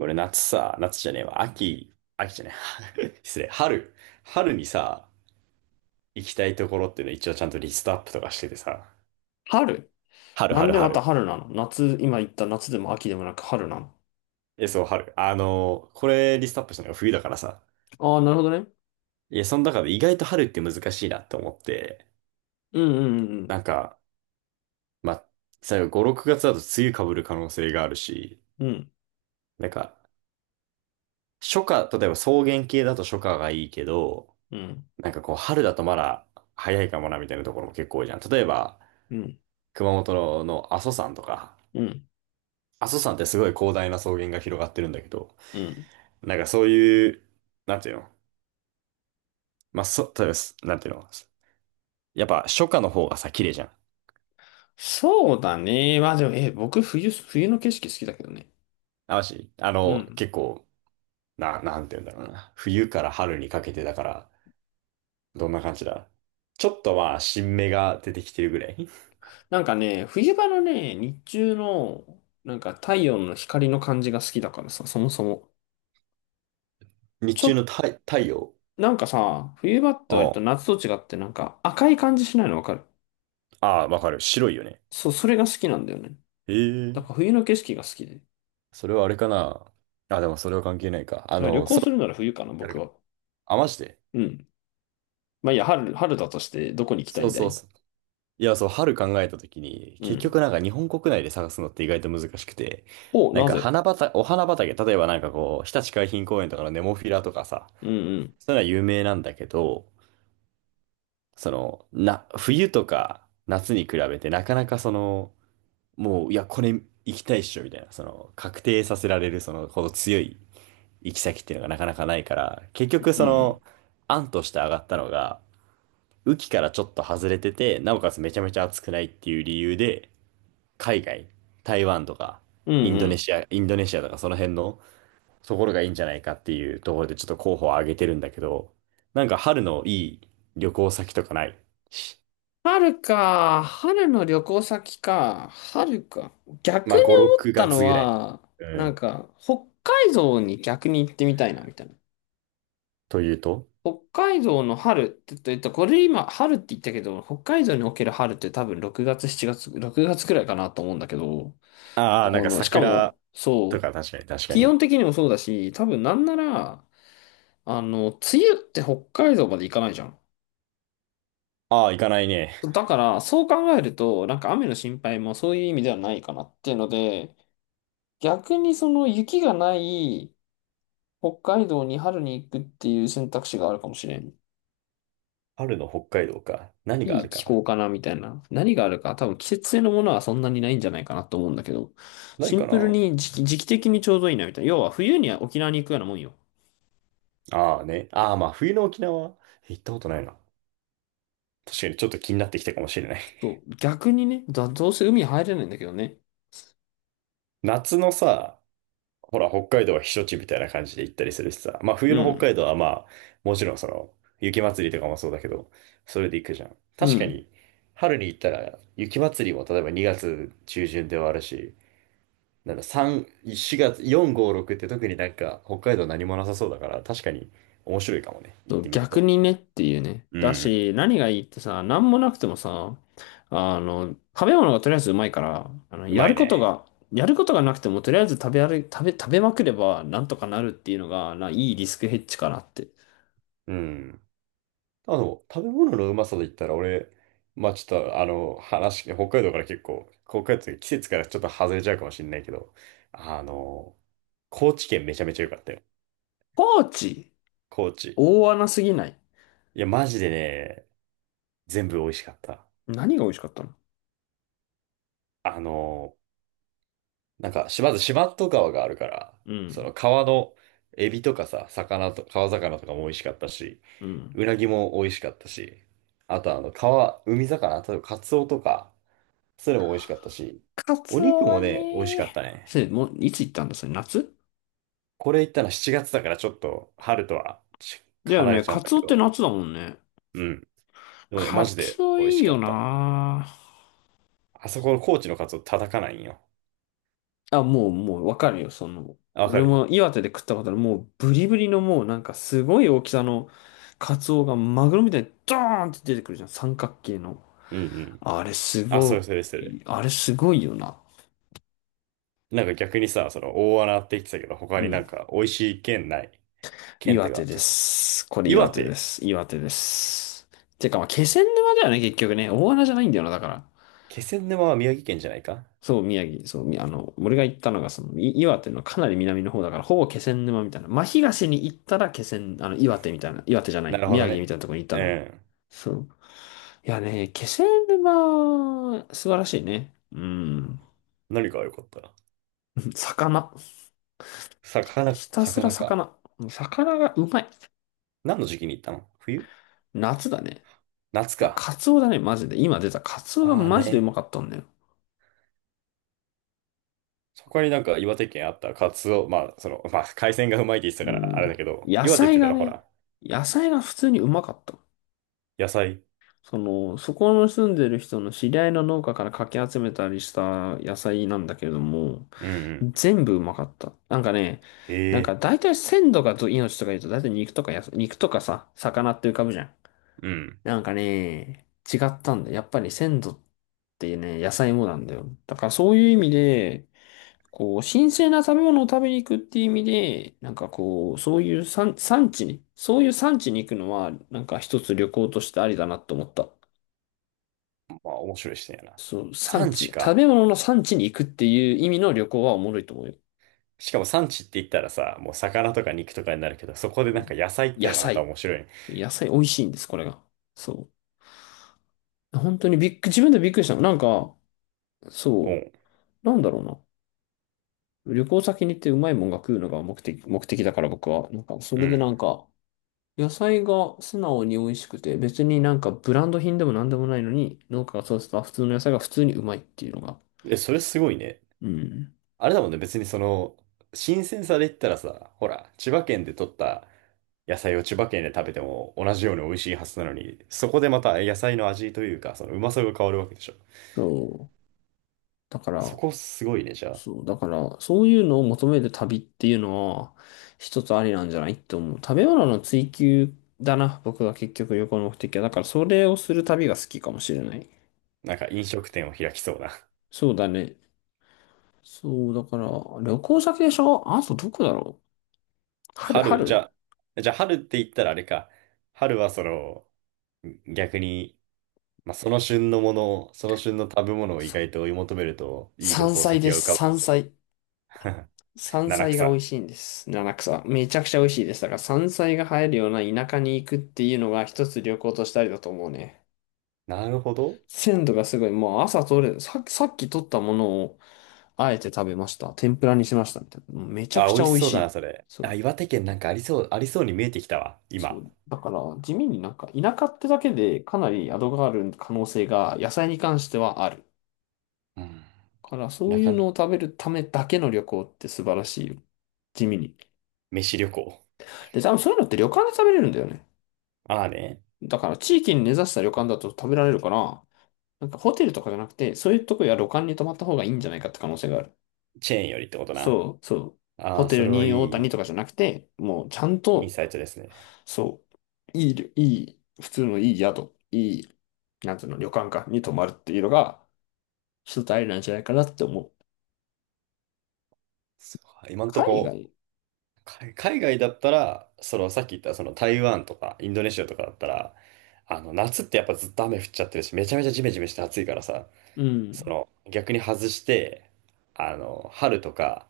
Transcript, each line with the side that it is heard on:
right: 俺夏さ、夏じゃねえわ、秋、秋じゃねえ、失礼、春、春にさ、行きたいところっていうの一応ちゃんとリストアップとかしててさ、
left: 春。
right: 春、
left: なん
right: 春、
left: でまた
right: 春。
left: 春なの？夏、今言った夏でも秋でもなく春なの？
right: え、そう、春。これリストアップしたのが冬だからさ、
left: ああー、なるほどね。
right: いや、その中で意外と春って難しいなって思って、
left: うんうん
right: なんか、まあ、最後5、6月だと梅雨被る可能性があるし、
left: うんうん。
right: なんか、初夏、例えば草原系だと初夏がいいけど、
left: うん
right: なんかこう、春だとまだ早いかもなみたいなところも結構多いじゃん。例えば、
left: うん
right: 熊本の阿蘇山とか、
left: うんうん
right: 阿蘇山ってすごい広大な草原が広がってるんだけど、
left: うん。
right: なんかそういう、なんていうの、まあ、例えばす、なんていうの、やっぱ初夏の方がさ、綺麗じゃん。
left: そうだね。まあでも、僕冬の景色好きだけどね。
right: あ、
left: うん。
right: 結構、なんていうんだろうな。冬から春にかけてだから、どんな感じだ、ちょっとまあ、新芽が出てきてるぐらい。
left: なんかね、冬場のね、日中の、なんか太陽の光の感じが好きだからさ、そもそも。
right: 日
left: ち
right: 中
left: ょ、
right: の太陽。
left: なんかさ、冬場って割と
right: あ
left: 夏と違ってなんか赤い感じしないのわかる？
right: あ、あわかる。白いよね。
left: そう、それが好きなんだよね。
right: え
left: だから
right: え。
left: 冬の景色が好きで。だ
right: それはあれかな。あ、でもそれは関係ないか。
left: から旅行
right: 空
left: するなら冬かな、
right: に、なる
left: 僕
right: か。
left: は。
right: あ、マジで。
left: うん。まあいいや、春、春だとしてどこに行きたい
right: そう
left: んだ
right: そう
left: い？
right: そう。いや、そう、春考えたときに、
left: う
right: 結
left: ん。
right: 局なんか日本国内で探すのって意外と難しくて、
left: お、
right: なん
left: な
right: か
left: ぜ？
right: 花畑、お花畑、例えばなんかこう、日立海浜公園とかのネモフィラとかさ、
left: うんうん。
right: そういうのは有名なんだけど、その、な、冬とか夏に比べてなかなかその、もう、いや、これ行きたいっしょ、みたいな、その、確定させられる、その、ほど強い行き先っていうのがなかなかないから、結
left: うん
right: 局
left: う
right: そ
left: ん。
right: の、案として上がったのが、雨季からちょっと外れてて、なおかつめちゃめちゃ暑くないっていう理由で、海外、台湾とか、
left: うん
right: イン
left: う
right: ドネ
left: ん。
right: シア、インドネシアとかその辺のところがいいんじゃないかっていうところでちょっと候補を挙げてるんだけど、なんか春のいい旅行先とかないし、
left: 春か。春の旅行先か。春か。逆
right: まあ
left: に
right: 5、
left: 思っ
right: 6
left: たの
right: 月ぐらい。
left: は、
right: う
left: なん
right: ん。
left: か、北海道に逆に行ってみたいな、みたいな。
right: というと、
left: 北海道の春って言った、これ今、春って言ったけど、北海道における春って多分6月、7月、6月くらいかなと思うんだけど、
right: ああー、なんか
left: しか
right: 桜
left: も、
right: と
left: そう、
right: か、確かに確か
left: 気
right: に。
left: 温的にもそうだし、多分なんなら、梅雨って北海道まで行かないじゃん。
right: ああ、行かないね。
left: だから、そう考えると、なんか雨の心配もそういう意味ではないかなっていうので、逆にその雪がない北海道に春に行くっていう選択肢があるかもしれん。
right: 春の北海道か。何があ
left: いい
right: るか
left: 気
right: な。
left: 候かなみたいな。何があるか、多分季節性のものはそんなにないんじゃないかなと思うんだけど、
right: な
left: シ
right: い
left: ン
right: か
left: プル
right: な。
left: に時期的にちょうどいいなみたいな。要は冬には沖縄に行くようなもんよ。
right: ああね。ああ、まあ冬の沖縄行ったことないな。確かにちょっと気になってきたかもしれない。
left: そう、逆にね、どうせ海入れないんだけどね。
right: 夏のさ、ほら、北海道は避暑地みたいな感じで行ったりするしさ。まあ、
left: う
right: 冬の
left: ん。
right: 北海道はまあ、もちろんその、雪祭りとかもそうだけど、それで行くじゃん。
left: う
right: 確か
left: ん。
right: に、春に行ったら、雪祭りも例えば2月中旬ではあるし、なんだ、3、4月、4、5、6って特になんか、北海道何もなさそうだから、確かに面白いかもね。行
left: そ
right: っ
left: う
right: てみる
left: 逆
right: と。
left: にねっていうね。
right: う
left: だ
right: ん。
left: し、何がいいってさ、何もなくてもさ、食べ物がとりあえずうまいから、
right: う
left: や
right: ま
left: る
right: い
left: こと
right: ね。
left: が、やることがなくてもとりあえず食べ歩い、食べ、食べまくればなんとかなるっていうのが、いいリスクヘッジかなって。
right: うん。食べ物のうまさで言ったら、俺、まあちょっと、話、北海道から結構、北海道って季節からちょっと外れちゃうかもしれないけど、あの、高知県めちゃめちゃ良かったよ。
left: 高知、
right: 高知。
left: 大穴すぎない？
right: いや、マジでね、全部美味しかった。
left: 何が美味しかったの？
right: あの、なんか、しまず四万十川があるから、
left: う
right: そ
left: ん。
right: の川のエビとかさ、魚と、川魚とかも美味しかったし、
left: うん。
right: うなぎも美味しかったし、あと川、海魚、あとカツオとか、それも美味しかったし、
left: カ
right: お
left: ツ
right: 肉
left: オ
right: も
left: は
right: ね、美味しかっ
left: ね、
right: たね。
left: もう、いつ行ったんだそれ、夏？
right: これ行ったの7月だからちょっと春とはち
left: だよ
right: 離
left: ね。
right: れちゃう
left: カ
right: んだ
left: ツ
right: け
left: オって
right: ど、
left: 夏だもんね。
right: うん。でもね、マ
left: カ
right: ジで
left: ツオ
right: 美味
left: い
right: し
left: い
right: か
left: よ
right: った。
left: な。
right: あそこの高知のカツオ叩かないんよ。
left: あ、もう、わかるよ、
right: あわか
left: 俺
right: る、
left: も岩手で食ったことある、もう、ブリブリのもう、なんか、すごい大きさの、カツオがマグロみたいに、ドーンって出てくるじゃん、三角形の。
right: うんうん。
left: あれ、す
right: あ、それ
left: ご
right: それそれ。
left: あれ、すごいよな。
right: なんか逆にさ、その大穴って言ってたけど、他
left: う
right: になん
left: ん。
right: か美味しい県ない？県って
left: 岩手
right: か、ち
left: で
right: ょっと、
left: す。これ、
right: 岩
left: 岩手で
right: 手、
left: す。岩手です。てか、まあ、気仙沼だよね、結局ね。大穴じゃないんだよな、だから。
right: 気仙沼は宮城県じゃないか？
left: そう、宮城、そう、みあの、俺が行ったのが、岩手のかなり南の方だから、ほぼ気仙沼みたいな。真東に行ったら気仙、あの、岩手みたいな、岩手じゃな
right: な
left: い、
right: るほ
left: 宮
right: ど
left: 城み
right: ね。
left: たいなところに行った
right: う
left: のよ。
right: ん。
left: そう。いやね、気仙沼、素晴らしいね。うん。
right: 何が良かった？
left: 魚。
right: 魚、
left: ひたすら
right: 魚か。
left: 魚。魚がうまい。
right: 何の時期に行ったの？冬？
left: 夏だね。
right: 夏
left: だか
right: か。
left: らカツオだね、マジで。今出たカツオが
right: ああ
left: マジでう
right: ね。
left: まかったんだよ。
right: そこになんか岩手県あったカツオ、まあ、その、まあ、海鮮がうまいって言ってた
left: う
right: からあれだ
left: ん。
right: けど、
left: 野
right: 岩手って
left: 菜
right: 言った
left: が
right: らほ
left: ね、
right: ら、
left: 野菜が普通にうまかった。
right: 野菜。
left: そこの住んでる人の知り合いの農家からかき集めたりした野菜なんだけれども、
right: うんうん。
left: 全部うまかった。なんか
right: ええ、
left: 大体鮮度がど命とか言うと大体肉とかさ、魚って浮かぶじゃん。
right: うん。
left: なんかね、違ったんだよ。やっぱり鮮度ってね、野菜もなんだよ。だからそういう意味で、こう、新鮮な食べ物を食べに行くっていう意味で、なんかこう、そういう産、産地に、そういう産地に行くのは、なんか一つ旅行としてありだなと思った。
right: まあ、面白い視点やな。
left: そう、産
right: 産
left: 地、
right: 地
left: 食
right: か。
left: べ物の産地に行くっていう意味の旅行はおもろいと思うよ。
right: しかも産地って言ったらさ、もう魚とか肉とかになるけど、そこでなんか野菜って
left: 野
right: のがまた
left: 菜。
right: 面白い。
left: 野菜美味しいんです、これが。そう。本当にびっく、自分でびっくりしたの。なんか、
right: う
left: そ
right: ん。
left: う、なんだろうな。旅行先に行ってうまいもんが食うのが目的だから僕は。なんか、そ
right: う
left: れで
right: ん。
left: なんか、野菜が素直に美味しくて、別になんかブランド品でもなんでもないのに、農家が育てた普通の野菜が普通にうまいっていうのが。
right: え、それすごいね。
left: うん。
right: あれだもんね、別にその、新鮮さで言ったらさ、ほら、千葉県で取った野菜を千葉県で食べても同じように美味しいはずなのに、そこでまた野菜の味というか、そのうまさが変わるわけでしょ。
left: そう。だか
right: そ
left: ら、
right: こすごいね、じゃあ。
left: そう、だから、そういうのを求める旅っていうのは、一つありなんじゃないって思う。食べ物の追求だな、僕が結局旅行の目的は。だから、それをする旅が好きかもしれない。
right: なんか飲食店を開きそうな。
left: そうだね。そう、だから、旅行先でしょ。あとどこだろう？春、
right: 春、じ
left: 春。
right: ゃあ、じゃあ春って言ったらあれか。春はその、逆に、まあ、その旬のものを、その旬の食べ物を意
left: そ
right: 外と追い求めると、いい旅
left: 山
right: 行
left: 菜
right: 先
left: で
right: が浮
left: す、
right: かぶか
left: 山
right: もしれ
left: 菜。
right: ない。
left: 山
right: 七
left: 菜が美味
right: 草。
left: しいんです。七草。めちゃくちゃ美味しいです。だから、山菜が生えるような田舎に行くっていうのが一つ旅行としたりだと思うね。
right: なるほど。
left: 鮮度がすごい。もう朝取れ、さ、さっき取ったものを、あえて食べました。天ぷらにしました。みたいな。もうめちゃく
right: あ、
left: ち
right: 美味
left: ゃ
right: し
left: 美味
right: そう
left: し
right: だな、
left: い。
right: それ。
left: そ
right: あ、
left: う、
right: 岩手県なんかありそう、ありそうに見えてきたわ、
left: そ
right: 今。
left: う。だから、地味になんか、田舎ってだけでかなり宿がある可能性が、野菜に関してはある。
right: うん。
left: だから、そうい
right: 中
left: う
right: 野、
left: のを食べるためだけの旅行って素晴らしいよ。地味に。
right: 飯旅行。
left: で、多分そういうのって旅館で食べれるんだよね。
right: ああね、
left: だから、地域に根ざした旅館だと食べられるから、なんかホテルとかじゃなくて、そういうとこや旅館に泊まった方がいいんじゃないかって可能性がある。
right: チェーンよりってことな。
left: そう、そう。
right: あ
left: ホ
right: あ、
left: テ
right: そ
left: ル
right: れはい
left: に大谷とかじ
right: い
left: ゃなくて、もうちゃん
right: イン
left: と、
right: サイトですね。
left: そう、いい旅、いい、普通のいい宿、なんつうの、旅館か、に泊まるっていうのが、一つありなんじゃないかなって思う。
right: そう今んと
left: 海
right: こ、
left: 外。
right: 海外だったら、そのさっき言ったその台湾とかインドネシアとかだったら、夏ってやっぱずっと雨降っちゃってるし、めちゃめちゃジメジメして暑いからさ、
left: う
right: そ
left: ん、
right: の逆に外して、春とか、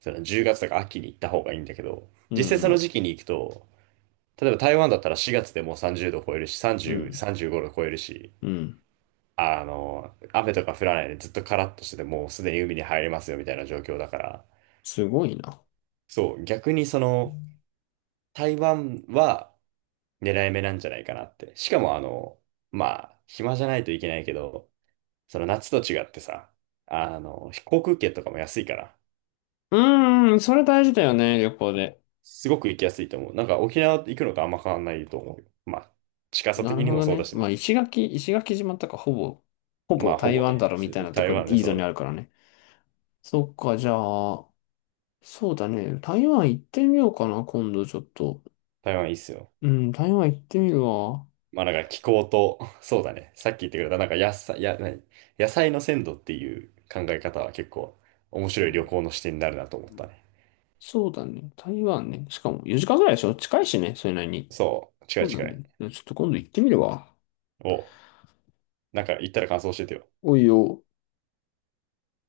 right: その10月とか秋に行った方がいいんだけど、
left: う
right: 実際その
left: ん、
right: 時期に行くと、例えば台湾だったら4月でもう30度超えるし、
left: う
right: 30、
left: ん、
right: 35度超えるし、
left: うん。
right: 雨とか降らないでずっとカラッとしててもうすでに海に入れますよみたいな状況だから、
left: すごいな。
right: そう、逆にその、台湾は狙い目なんじゃないかなって。しかもまあ、暇じゃないといけないけど、その夏と違ってさ、航空券とかも安いから、
left: うーん、それ大事だよね、旅行で。
right: すごく行きやすいと思う。なんか沖縄行くのとあんま変わんないと思うよ。まあ、近さ
left: なる
right: 的に
left: ほ
right: も
left: ど
right: そうだ
left: ね。
right: し
left: まあ、
right: ね。
left: 石垣島とかほぼ、ほ
right: ま
left: ぼ
right: あ、ほ
left: 台
right: ぼ
left: 湾
right: ね、
left: だろみたいなと
right: 台
left: ころ、
right: 湾ね、
left: いい
right: そ
left: ぞにあ
right: う、
left: るからね。そっか、じゃあ、そうだね。台湾行ってみようかな、今度ちょっと。
right: 台湾いいっすよ。
left: うん、台湾行ってみるわ。
right: まあなんか気候と、そうだね。さっき言ってくれた、なんか野菜、何、野菜の鮮度っていう考え方は結構面
left: う
right: 白い旅
left: ん。
right: 行の視点になるなと思ったね。
left: そうだね。台湾ね。しかも4時間ぐらいでしょ近いしね、それなりに。
right: そう、近
left: そ
right: い
left: うだ
right: 近い。
left: ね。ちょっと今度行ってみるわ。
right: おう、なんか言ったら感想教えてよ。
left: おいよ。